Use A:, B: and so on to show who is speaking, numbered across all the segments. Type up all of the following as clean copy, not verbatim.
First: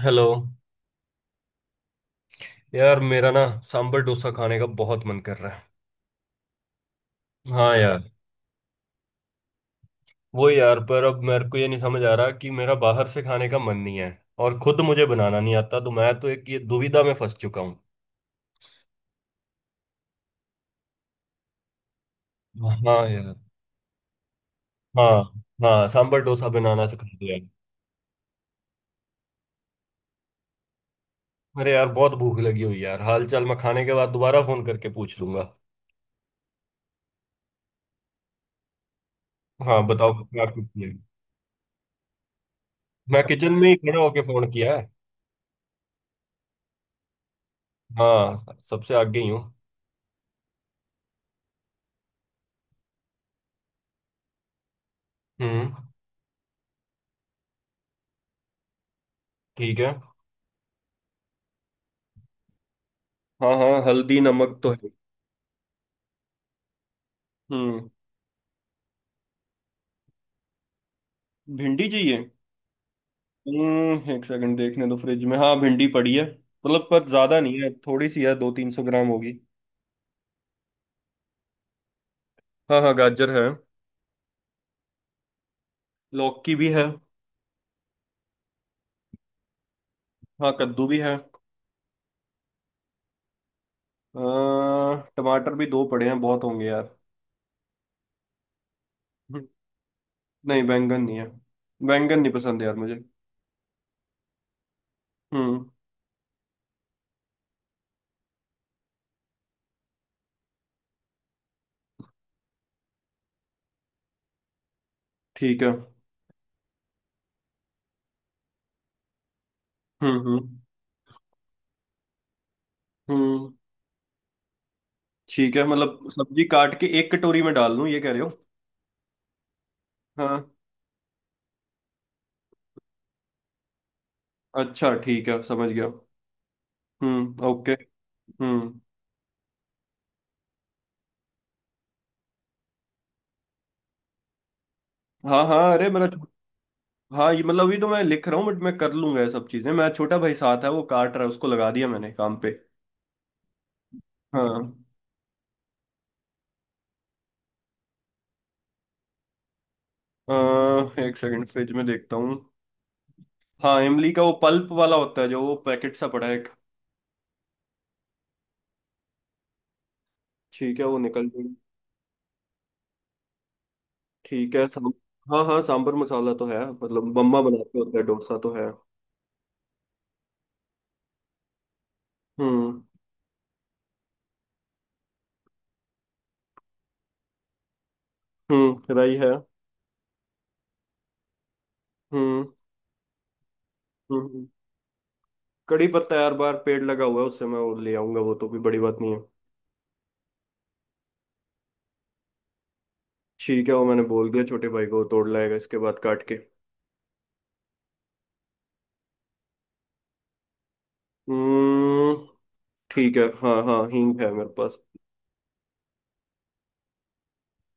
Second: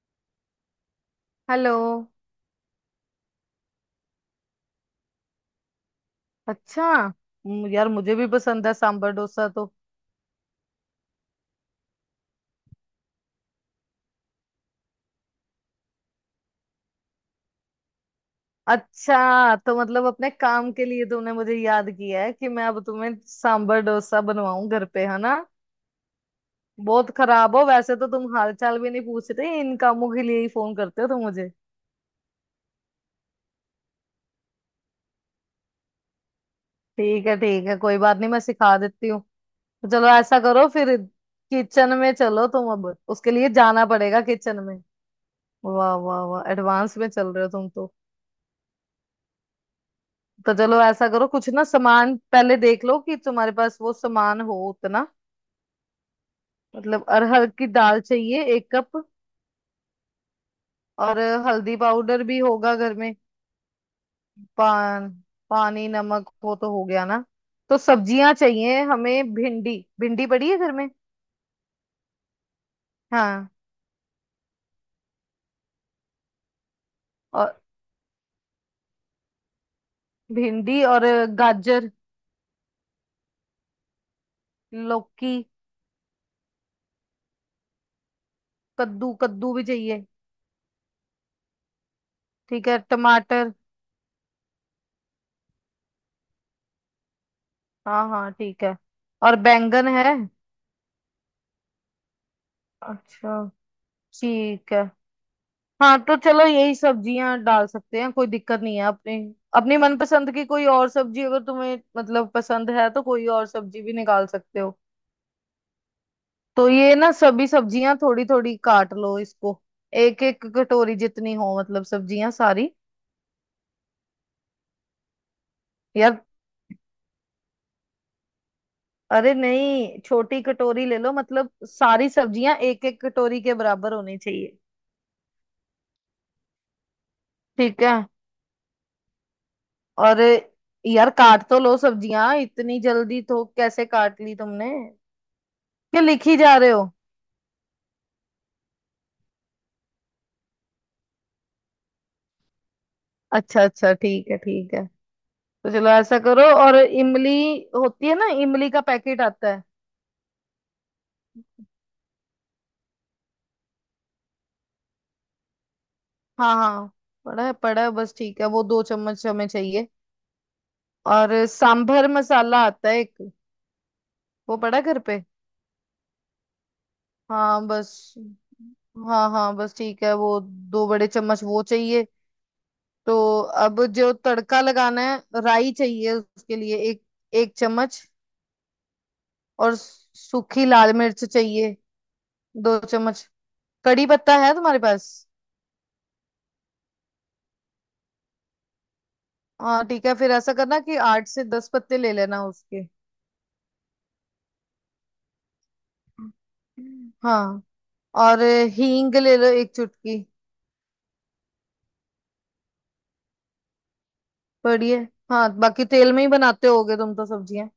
A: Hello.
B: Hello.
A: यार मेरा ना सांबर डोसा खाने का बहुत मन कर रहा है।
B: अच्छा।
A: हाँ
B: यार
A: यार।
B: मुझे भी पसंद है सांबर डोसा तो।
A: वो यार, पर अब मेरे को ये नहीं समझ आ रहा कि मेरा बाहर से खाने का मन नहीं है और खुद मुझे बनाना नहीं आता, तो मैं तो एक ये दुविधा में फंस चुका हूँ।
B: अच्छा तो मतलब अपने काम के लिए तुमने मुझे याद किया है कि मैं अब
A: हाँ
B: तुम्हें
A: यार।
B: सांबर डोसा बनवाऊं घर पे,
A: हाँ।
B: है ना।
A: हाँ, सांबर डोसा बनाना सिखा
B: बहुत
A: दो यार।
B: खराब हो वैसे तो तुम, हाल चाल भी नहीं पूछ रहे, इन कामों के लिए ही फोन करते हो तुम मुझे।
A: अरे यार, बहुत भूख लगी हुई यार, हाल चाल मैं खाने के बाद दोबारा फोन करके पूछ लूंगा।
B: ठीक है ठीक है, कोई बात नहीं, मैं सिखा देती हूँ।
A: हाँ
B: तो चलो
A: बताओ
B: ऐसा
A: क्या
B: करो
A: किया।
B: फिर। किचन में चलो, तुम अब
A: मैं
B: उसके लिए
A: किचन में ही
B: जाना
A: खड़ा होके
B: पड़ेगा
A: फोन
B: किचन
A: किया
B: में।
A: है।
B: वाह वाह वाह, एडवांस में चल रहे हो तुम तो।
A: हाँ, सबसे आगे ही हूँ।
B: तो चलो ऐसा करो, कुछ ना सामान पहले देख लो कि तुम्हारे पास वो सामान हो उतना।
A: हम्म,
B: मतलब अरहर की दाल चाहिए 1 कप।
A: ठीक है।
B: और हल्दी पाउडर भी होगा घर में।
A: हाँ हाँ, हल्दी नमक तो है।
B: पान पानी नमक वो तो हो गया ना। तो
A: हम्म।
B: सब्जियां चाहिए हमें, भिंडी। भिंडी पड़ी है घर में।
A: भिंडी चाहिए?
B: हाँ।
A: हम्म, एक सेकंड देखने दो फ्रिज में। हाँ भिंडी पड़ी है मतलब, पर ज्यादा
B: और
A: नहीं है, थोड़ी सी है, 200-300 ग्राम होगी।
B: भिंडी और गाजर,
A: हाँ हाँ, गाजर है।
B: लौकी,
A: लौकी भी है।
B: कद्दू। कद्दू भी चाहिए।
A: हाँ, कद्दू भी है।
B: ठीक है, टमाटर।
A: टमाटर भी दो पड़े हैं, बहुत होंगे यार।
B: हाँ हाँ ठीक है। और
A: हम्म,
B: बैंगन है।
A: नहीं, बैंगन नहीं है। बैंगन नहीं पसंद यार मुझे।
B: अच्छा, ठीक है।
A: हम्म,
B: हाँ तो चलो, यही सब्जियां डाल सकते हैं, कोई दिक्कत नहीं है अपने। अपनी मनपसंद की कोई और सब्जी अगर तुम्हें मतलब पसंद है तो कोई और सब्जी भी निकाल सकते हो।
A: ठीक है।
B: तो ये ना, सभी सब्जियां थोड़ी थोड़ी काट लो इसको। एक एक
A: हम्म।
B: कटोरी जितनी हो, मतलब सब्जियां सारी।
A: हम्म। ठीक है, मतलब
B: यार,
A: सब्जी काट के एक कटोरी में डाल दूं, ये कह रहे हो?
B: अरे नहीं छोटी
A: हाँ।
B: कटोरी ले लो, मतलब सारी सब्जियां एक एक कटोरी के बराबर होनी चाहिए।
A: अच्छा ठीक है, समझ गया। हम्म, ओके।
B: ठीक है।
A: हम्म।
B: और यार, काट तो लो सब्जियां, इतनी जल्दी तो कैसे काट ली तुमने,
A: हाँ हाँ, अरे
B: क्या
A: मेरा।
B: लिखी जा रहे हो।
A: हाँ ये मतलब, अभी तो मैं लिख रहा हूँ बट मैं कर लूंगा ये सब चीजें, मैं छोटा भाई साथ है, वो काट रहा है, उसको लगा दिया मैंने काम पे।
B: अच्छा अच्छा, ठीक है
A: हाँ।
B: ठीक है। तो चलो ऐसा करो, और इमली होती है ना, इमली का पैकेट आता है।
A: एक सेकंड फ्रिज में देखता हूँ। हाँ, इमली का वो पल्प वाला होता है जो, वो पैकेट सा पड़ा है एक।
B: हाँ हाँ। पड़ा है बस, ठीक है, वो 2 चम्मच हमें चाहिए।
A: ठीक है, वो निकल
B: और
A: जाएगा।
B: सांभर मसाला आता है एक,
A: ठीक
B: वो
A: है।
B: पड़ा है
A: सांब
B: घर पे।
A: हाँ हाँ, सांबर मसाला तो है, मतलब बम्मा
B: हाँ
A: बनाते होता है
B: बस,
A: डोसा तो है।
B: हाँ हाँ बस, ठीक है, वो 2 बड़े चम्मच वो चाहिए।
A: हम्म।
B: तो अब जो तड़का लगाना है, राई चाहिए उसके लिए एक एक चम्मच।
A: हम्म, राई है।
B: और सूखी लाल मिर्च चाहिए,
A: हम्म
B: 2 चम्मच। कड़ी
A: हम्म
B: पत्ता
A: हम्म।
B: है तुम्हारे पास।
A: कड़ी पत्ता यार, बार पेड़ लगा हुआ है उससे, मैं वो ले आऊंगा, वो तो भी बड़ी बात नहीं है।
B: हाँ ठीक है, फिर ऐसा करना कि 8 से 10 पत्ते ले लेना उसके।
A: ठीक है, वो मैंने बोल दिया छोटे भाई को, वो तोड़ लाएगा इसके बाद काट के।
B: हाँ। और हींग ले लो एक चुटकी।
A: हम्म, ठीक है। हाँ हाँ, हींग है मेरे पास।
B: बढ़िया। हाँ बाकी तेल में ही बनाते होगे तुम तो सब्जियां।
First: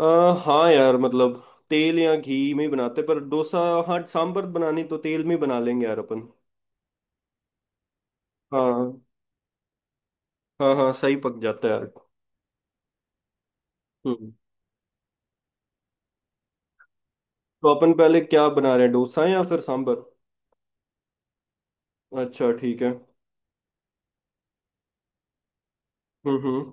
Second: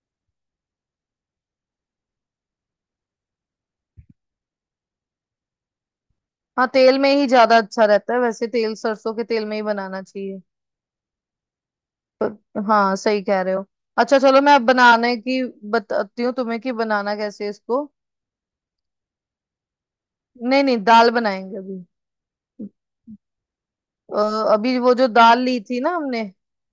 A: आ, हाँ यार मतलब, तेल या घी में ही बनाते पर, डोसा। हाँ, सांबर बनानी तो तेल में ही बना लेंगे यार अपन।
B: हाँ तेल में ही ज्यादा अच्छा रहता है वैसे, तेल
A: हाँ।
B: सरसों के तेल में ही बनाना चाहिए।
A: हाँ हाँ, सही पक जाता है यार।
B: हाँ सही कह रहे हो। अच्छा
A: हम्म।
B: चलो, मैं अब बनाने की बताती हूँ तुम्हें कि बनाना कैसे है
A: तो
B: इसको।
A: अपन पहले क्या बना रहे हैं, डोसा या फिर सांबर?
B: नहीं नहीं, दाल बनाएंगे अभी।
A: अच्छा ठीक है।
B: अ, अभी वो जो दाल ली थी ना हमने,
A: हम्म।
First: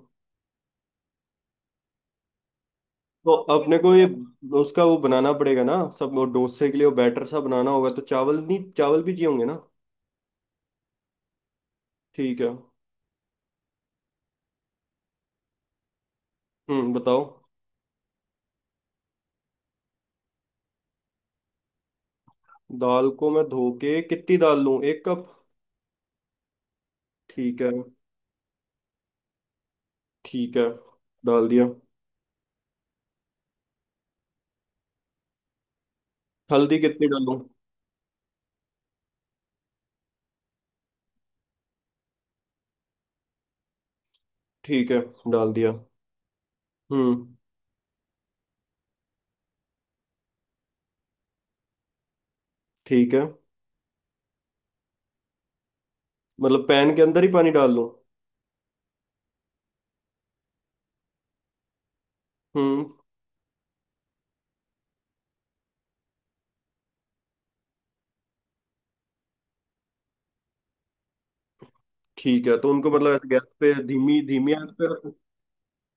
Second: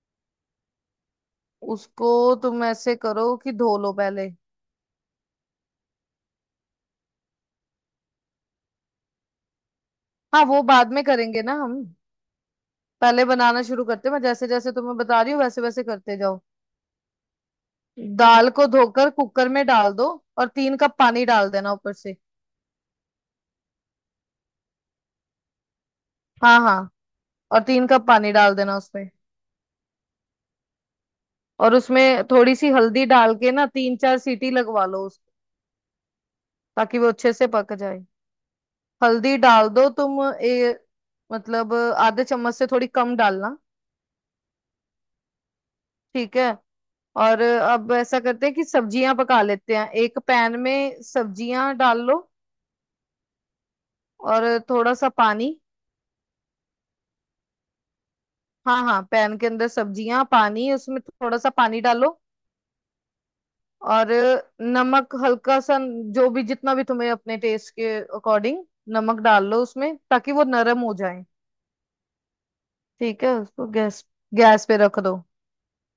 B: उसको तुम ऐसे करो
A: तो
B: कि धो
A: अपने
B: लो
A: को ये,
B: पहले।
A: उसका वो बनाना पड़ेगा ना सब, वो डोसे के लिए वो बैटर सा बनाना होगा, तो चावल, नहीं चावल भी चाहिए होंगे ना?
B: हाँ वो बाद में करेंगे ना हम।
A: ठीक है।
B: पहले बनाना शुरू करते हैं, मैं जैसे जैसे तुम्हें बता रही हूँ वैसे वैसे करते जाओ।
A: हम्म, बताओ।
B: दाल को धोकर कुकर में डाल दो, और 3 कप पानी डाल देना ऊपर से।
A: दाल को मैं धो के, कितनी दाल लूँ, 1 कप?
B: हाँ हाँ।
A: ठीक
B: और
A: है।
B: 3 कप पानी डाल देना उसमें।
A: ठीक है, डाल दिया।
B: और उसमें थोड़ी सी हल्दी डाल के ना, तीन चार सीटी लगवा लो उसको,
A: हल्दी
B: ताकि
A: कितनी
B: वो अच्छे
A: डालूं?
B: से पक जाए। हल्दी डाल दो तुम, मतलब आधे चम्मच से थोड़ी कम डालना।
A: ठीक है, डाल दिया।
B: ठीक है।
A: हम्म।
B: और अब ऐसा करते हैं कि सब्जियां पका लेते हैं, एक पैन में सब्जियां डाल लो,
A: ठीक है,
B: और थोड़ा सा पानी।
A: मतलब पैन के अंदर ही पानी डाल लूं?
B: हाँ हाँ, पैन के अंदर सब्जियां, पानी, उसमें थोड़ा सा पानी डालो।
A: हम्म।
B: और नमक हल्का सा, जो भी जितना भी तुम्हें अपने टेस्ट के अकॉर्डिंग नमक डाल लो उसमें, ताकि वो नरम हो जाए।
A: ठीक है, तो उनको मतलब
B: ठीक
A: ऐसे
B: है,
A: गैस
B: उसको
A: पे
B: गैस
A: धीमी धीमी
B: गैस
A: आंच
B: पे
A: पे
B: रख
A: रखूं?
B: दो।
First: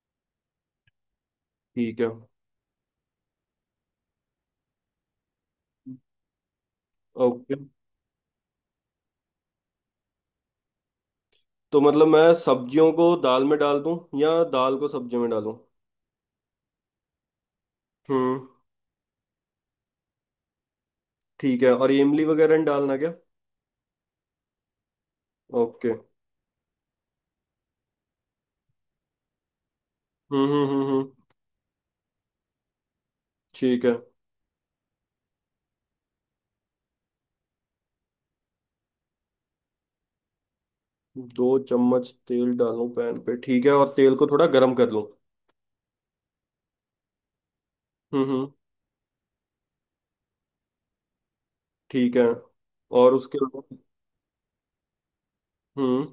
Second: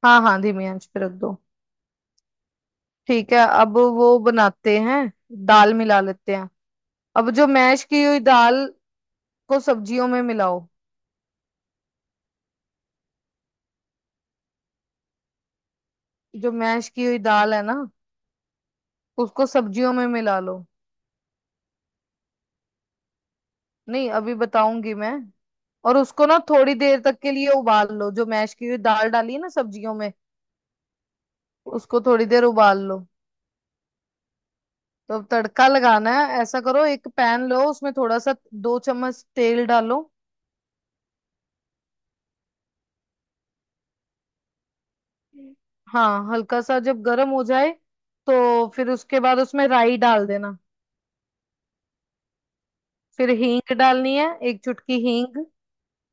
B: हाँ हाँ, धीमी आंच पे रख दो।
A: ठीक है।
B: ठीक है, अब वो बनाते हैं, दाल मिला लेते हैं। अब जो
A: ओके।
B: मैश की हुई दाल को सब्जियों में मिलाओ।
A: तो मतलब मैं सब्जियों को दाल में डाल दूं या दाल को सब्जियों में डालूं?
B: जो मैश की हुई दाल है ना,
A: हम्म।
B: उसको सब्जियों में मिला लो।
A: ठीक है, और ये इमली वगैरह नहीं डालना क्या?
B: नहीं अभी बताऊंगी मैं।
A: ओके।
B: और उसको ना थोड़ी देर तक के लिए उबाल लो, जो मैश की हुई दाल डाली है ना सब्जियों में,
A: हम्म।
B: उसको थोड़ी देर उबाल लो।
A: ठीक है।
B: तो अब तड़का लगाना है, ऐसा करो, एक पैन लो, उसमें थोड़ा सा, 2 चम्मच तेल डालो।
A: 2 चम्मच तेल डालूं पैन पे? ठीक है, और तेल को थोड़ा गर्म कर लूं।
B: हाँ हल्का सा जब गर्म हो जाए,
A: हम्म हम्म।
B: तो फिर उसके बाद उसमें राई डाल देना।
A: ठीक है, और
B: फिर
A: उसके
B: हींग
A: बाद?
B: डालनी है, एक चुटकी हींग।
A: हम्म।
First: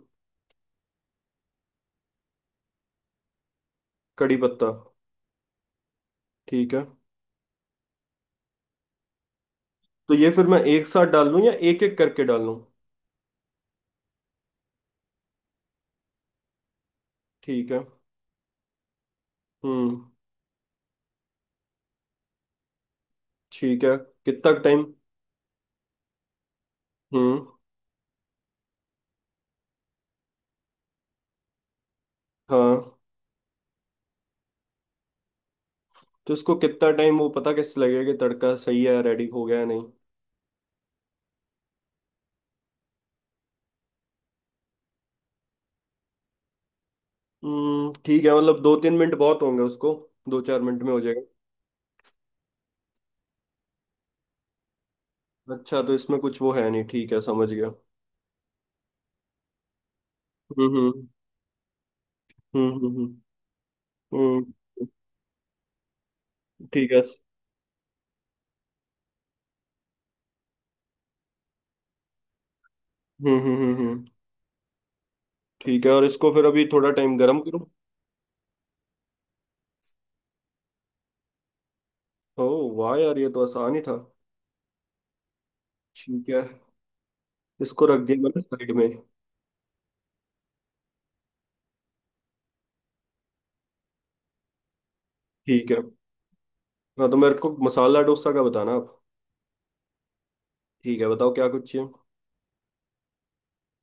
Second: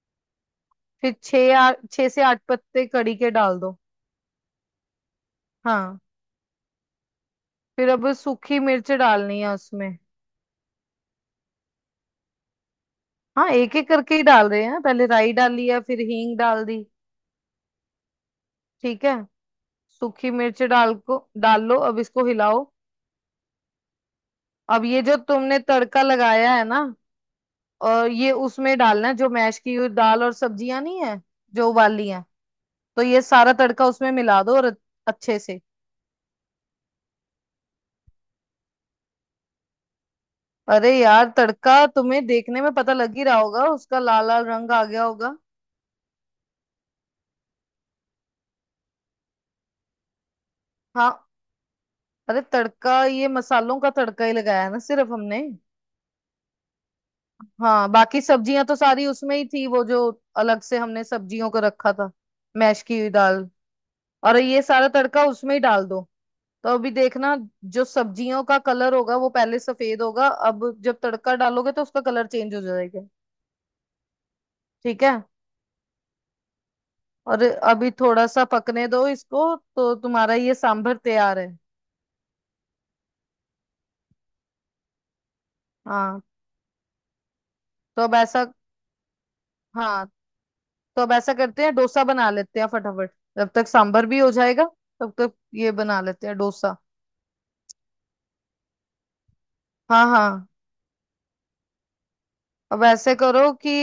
B: फिर छः से आठ पत्ते कड़ी के डाल दो।
A: कड़ी पत्ता?
B: हाँ।
A: ठीक है।
B: फिर अब सूखी मिर्च डालनी है उसमें।
A: तो ये फिर मैं एक साथ डाल लूं या एक एक करके डाल लूं?
B: हाँ, एक एक करके ही डाल रहे हैं, पहले राई डाली है, फिर हींग डाल दी।
A: ठीक है।
B: ठीक है।
A: हम्म।
B: सूखी मिर्च डाल लो, अब इसको हिलाओ।
A: ठीक है, कितना टाइम?
B: अब ये जो तुमने तड़का लगाया है ना,
A: हम्म।
B: और ये उसमें डालना है जो मैश की हुई दाल और सब्जियां नहीं है, जो उबाली हैं।
A: हाँ।
B: तो ये सारा तड़का उसमें मिला दो और अच्छे से।
A: तो इसको कितना टाइम, वो पता कैसे लगेगा कि तड़का सही है, रेडी हो गया या नहीं?
B: अरे यार, तड़का तुम्हें देखने में पता लग ही रहा होगा, उसका लाल लाल रंग आ गया होगा।
A: हम्म, ठीक है, मतलब 2-3 मिनट बहुत होंगे उसको। 2-4 मिनट में हो जाएगा।
B: हाँ। अरे तड़का, ये मसालों का तड़का ही लगाया है ना सिर्फ हमने।
A: अच्छा, तो इसमें कुछ वो है नहीं, ठीक है समझ गया।
B: हाँ बाकी सब्जियां तो सारी उसमें ही थी, वो जो अलग से हमने
A: हम्म।
B: सब्जियों को रखा था। मैश की
A: हम्म।
B: हुई दाल और
A: हम्म।
B: ये सारा तड़का उसमें ही डाल दो। तो अभी
A: ठीक है।
B: देखना, जो सब्जियों का कलर होगा वो पहले सफेद होगा, अब जब तड़का डालोगे तो उसका कलर चेंज हो जाएगा।
A: हम्म।
B: ठीक है,
A: ठीक है, और इसको फिर अभी थोड़ा टाइम गर्म
B: और
A: करूं?
B: अभी थोड़ा सा पकने दो इसको, तो तुम्हारा ये सांभर तैयार है।
A: ओह वाह यार, ये तो आसान ही था।
B: हाँ
A: ठीक है। इसको रख
B: तो अब
A: दिया मैंने
B: ऐसा
A: साइड में।
B: हाँ तो अब ऐसा करते हैं, डोसा बना लेते हैं फटाफट, जब तक सांभर भी हो जाएगा तब तक
A: ठीक
B: ये
A: है।
B: बना लेते हैं डोसा।
A: हाँ, तो मेरे को मसाला डोसा का बताना आप।
B: हाँ हाँ।
A: ठीक है, बताओ क्या कुछ चाहिए।
B: अब ऐसे करो कि,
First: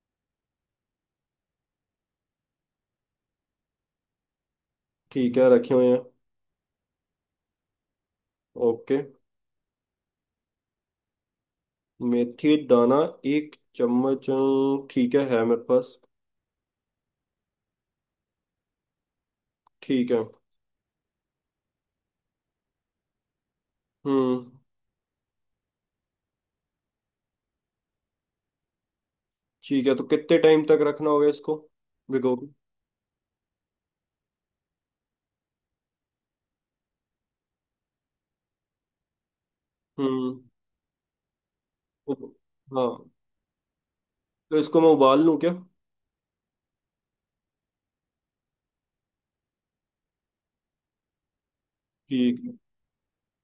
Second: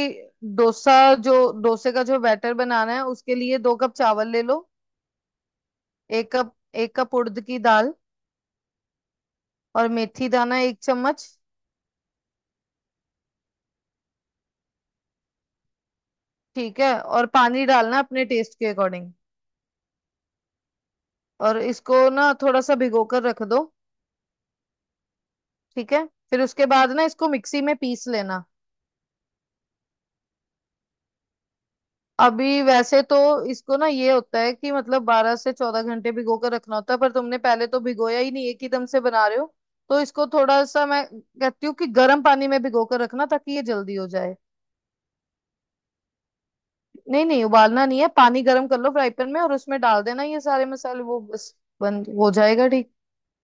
B: डोसा जो डोसे का जो बैटर बनाना है उसके लिए 2 कप चावल ले लो।
A: ठीक है, रखे हुए हैं।
B: एक कप 1 कप उड़द की दाल।
A: ओके।
B: और मेथी दाना 1 चम्मच।
A: मेथी दाना 1 चम्मच। ठीक है मेरे पास।
B: ठीक है, और पानी डालना अपने टेस्ट के अकॉर्डिंग।
A: ठीक है।
B: और इसको ना थोड़ा सा भिगो कर रख दो।
A: हम्म।
B: ठीक है, फिर उसके बाद ना इसको मिक्सी में पीस लेना।
A: ठीक है, तो कितने टाइम तक रखना होगा इसको भिगो के?
B: अभी वैसे तो इसको ना, ये होता है कि मतलब 12 से 14 घंटे भिगो कर रखना होता है, पर तुमने पहले तो भिगोया ही नहीं, एक ही दम से बना रहे हो, तो इसको
A: हम्म।
B: थोड़ा सा मैं कहती हूँ कि गर्म
A: उब-
B: पानी में भिगो कर
A: हाँ,
B: रखना ताकि ये जल्दी हो जाए।
A: तो इसको मैं उबाल लूँ क्या?
B: नहीं नहीं, उबालना नहीं है, पानी गर्म कर लो फ्राई पैन में, और उसमें डाल देना ये सारे मसाले, वो बस बन हो
A: ठीक है,
B: जाएगा, ठीक।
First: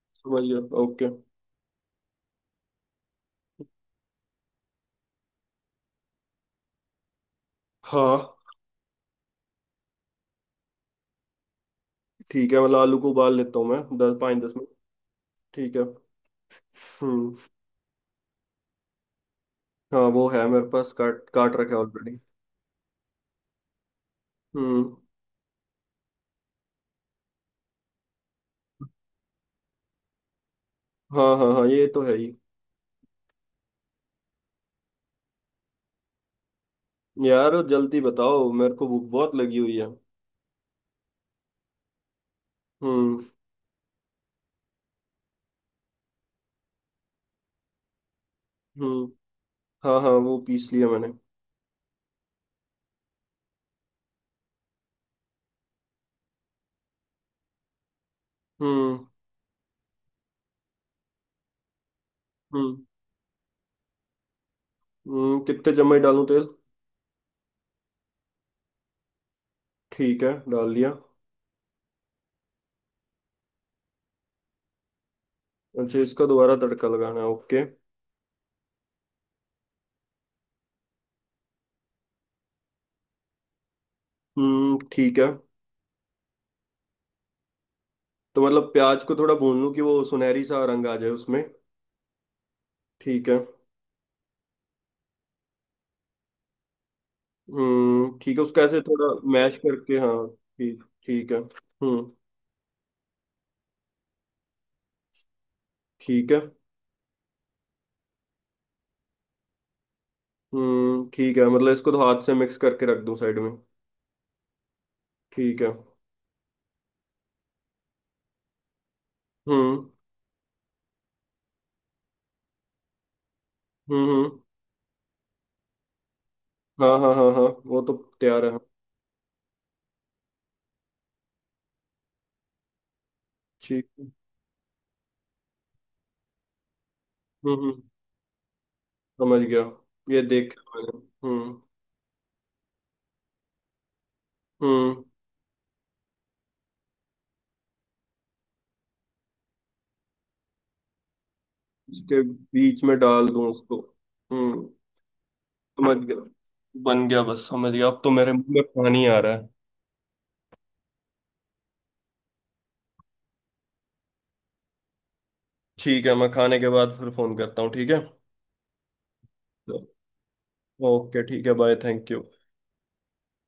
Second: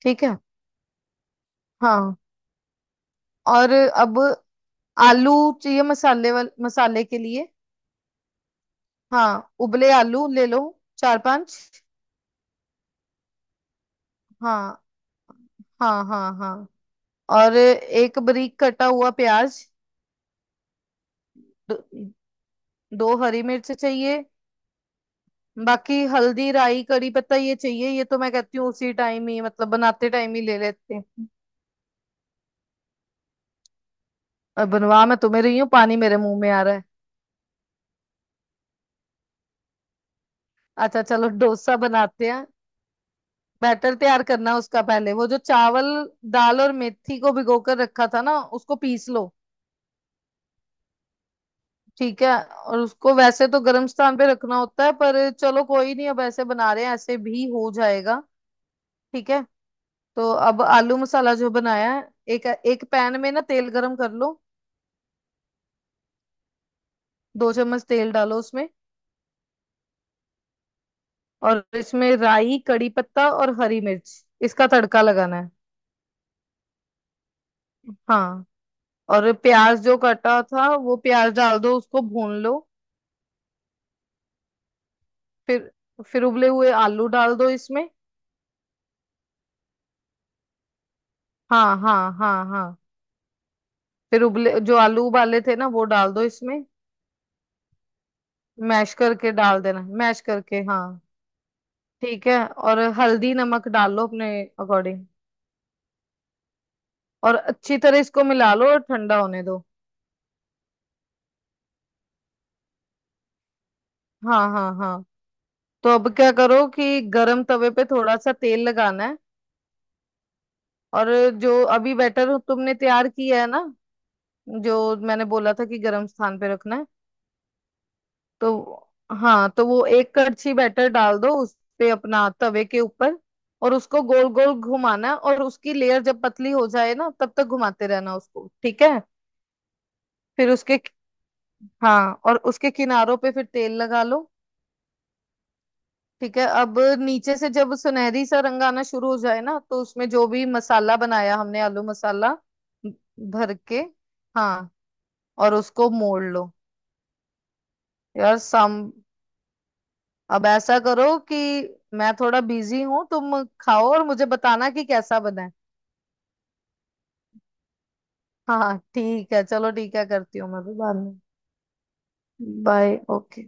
B: ठीक है।
A: समझ गया। ओके।
B: हाँ, और अब आलू चाहिए मसाले के लिए।
A: हाँ।
B: हाँ उबले आलू ले लो, चार पांच।
A: ठीक है, मतलब आलू को उबाल लेता हूँ मैं दस, पाँच दस मिनट।
B: हाँ
A: ठीक है।
B: हाँ हाँ हाँ।
A: हम्म।
B: और एक बारीक कटा हुआ प्याज,
A: हाँ, वो है मेरे पास, काट काट रखा
B: दो,
A: है ऑलरेडी।
B: दो हरी मिर्च चाहिए।
A: हम्म।
B: बाकी हल्दी, राई, कड़ी पत्ता, ये चाहिए, ये तो मैं कहती हूँ उसी टाइम ही, मतलब बनाते टाइम ही ले लेते हैं।
A: हाँ हाँ हाँ, ये तो है ही।
B: और बनवा मैं तुम्हें रही हूँ, पानी मेरे मुंह में आ रहा है।
A: यार जल्दी बताओ, मेरे को भूख बहुत लगी हुई है।
B: अच्छा चलो, डोसा बनाते हैं।
A: हम्म।
B: बैटर तैयार करना है उसका पहले, वो जो चावल दाल और मेथी को भिगो कर रखा था ना, उसको
A: हम्म,
B: पीस लो।
A: हाँ हाँ, वो पीस लिया मैंने।
B: ठीक है, और उसको वैसे तो गर्म स्थान पे रखना होता है, पर चलो कोई नहीं, अब ऐसे बना रहे हैं, ऐसे भी हो जाएगा।
A: हम्म।
B: ठीक है। तो अब आलू मसाला जो बनाया है, एक
A: हम्म
B: एक पैन में ना तेल गरम कर लो।
A: कितने चम्मच डालूं तेल?
B: 2 चम्मच तेल डालो उसमें।
A: ठीक है, डाल लिया।
B: और इसमें राई, कड़ी पत्ता और हरी मिर्च, इसका तड़का लगाना है।
A: अच्छा, इसका दोबारा तड़का लगाना है, ओके।
B: हाँ, और प्याज जो कटा था वो प्याज डाल दो, उसको भून लो।
A: हम्म, ठीक है।
B: फिर फिर उबले हुए आलू डाल दो इसमें।
A: तो मतलब प्याज को थोड़ा भून लूं कि वो सुनहरी सा रंग आ जाए उसमें।
B: हाँ हाँ हाँ हाँ।
A: ठीक है।
B: फिर उबले जो आलू उबाले थे ना, वो डाल दो इसमें,
A: हम्म, ठीक है उसको ऐसे
B: मैश
A: थोड़ा।
B: करके
A: मैश
B: डाल देना,
A: करके
B: मैश
A: हाँ,
B: करके,
A: ठीक
B: हाँ।
A: ठीक है। हम्म,
B: ठीक है, और हल्दी नमक डाल लो अपने अकॉर्डिंग।
A: ठीक है।
B: और अच्छी तरह इसको मिला लो और ठंडा होने दो।
A: हम्म, ठीक है, मतलब इसको तो हाथ से मिक्स करके रख दूं साइड में।
B: हाँ हाँ हाँ।
A: ठीक है।
B: तो अब क्या करो कि गरम तवे पे थोड़ा सा तेल लगाना है।
A: हम्म
B: और जो अभी बैटर तुमने तैयार किया है ना,
A: हम्म।
B: जो मैंने बोला था कि गरम स्थान पे रखना है,
A: हाँ हाँ हाँ हाँ, वो तो तैयार है।
B: तो हाँ, तो वो एक कड़छी बैटर डाल दो उस पे, अपना तवे के ऊपर। और
A: ठीक
B: उसको
A: है।
B: गोल गोल घुमाना है, और उसकी लेयर जब पतली हो जाए ना, तब तक
A: हम्म।
B: घुमाते रहना उसको, ठीक है।
A: समझ गया। ये
B: फिर
A: देख
B: उसके,
A: मैंने। हम्म
B: हाँ, और उसके किनारों पे फिर तेल लगा लो।
A: हम्म।
B: ठीक है, अब नीचे से जब सुनहरी सा रंग आना शुरू हो जाए ना, तो उसमें जो भी मसाला बनाया हमने, आलू
A: इसके
B: मसाला
A: बीच में डाल दूं
B: भर
A: उसको?
B: के,
A: हम्म।
B: हाँ, और उसको
A: समझ
B: मोड़
A: गया।
B: लो।
A: बन गया बस, समझ गया अब तो, मेरे
B: यार,
A: मुंह में
B: सम
A: पानी आ रहा है।
B: अब ऐसा करो कि मैं थोड़ा बिजी हूँ, तुम खाओ और मुझे बताना कि कैसा बना है।
A: ठीक है, मैं खाने के बाद फिर फोन करता हूँ, ठीक है।
B: हाँ हाँ, ठीक है चलो, ठीक है, करती हूँ मैं भी बाद में।
A: ओके ठीक है, bye. Thank you.
B: Bye, okay.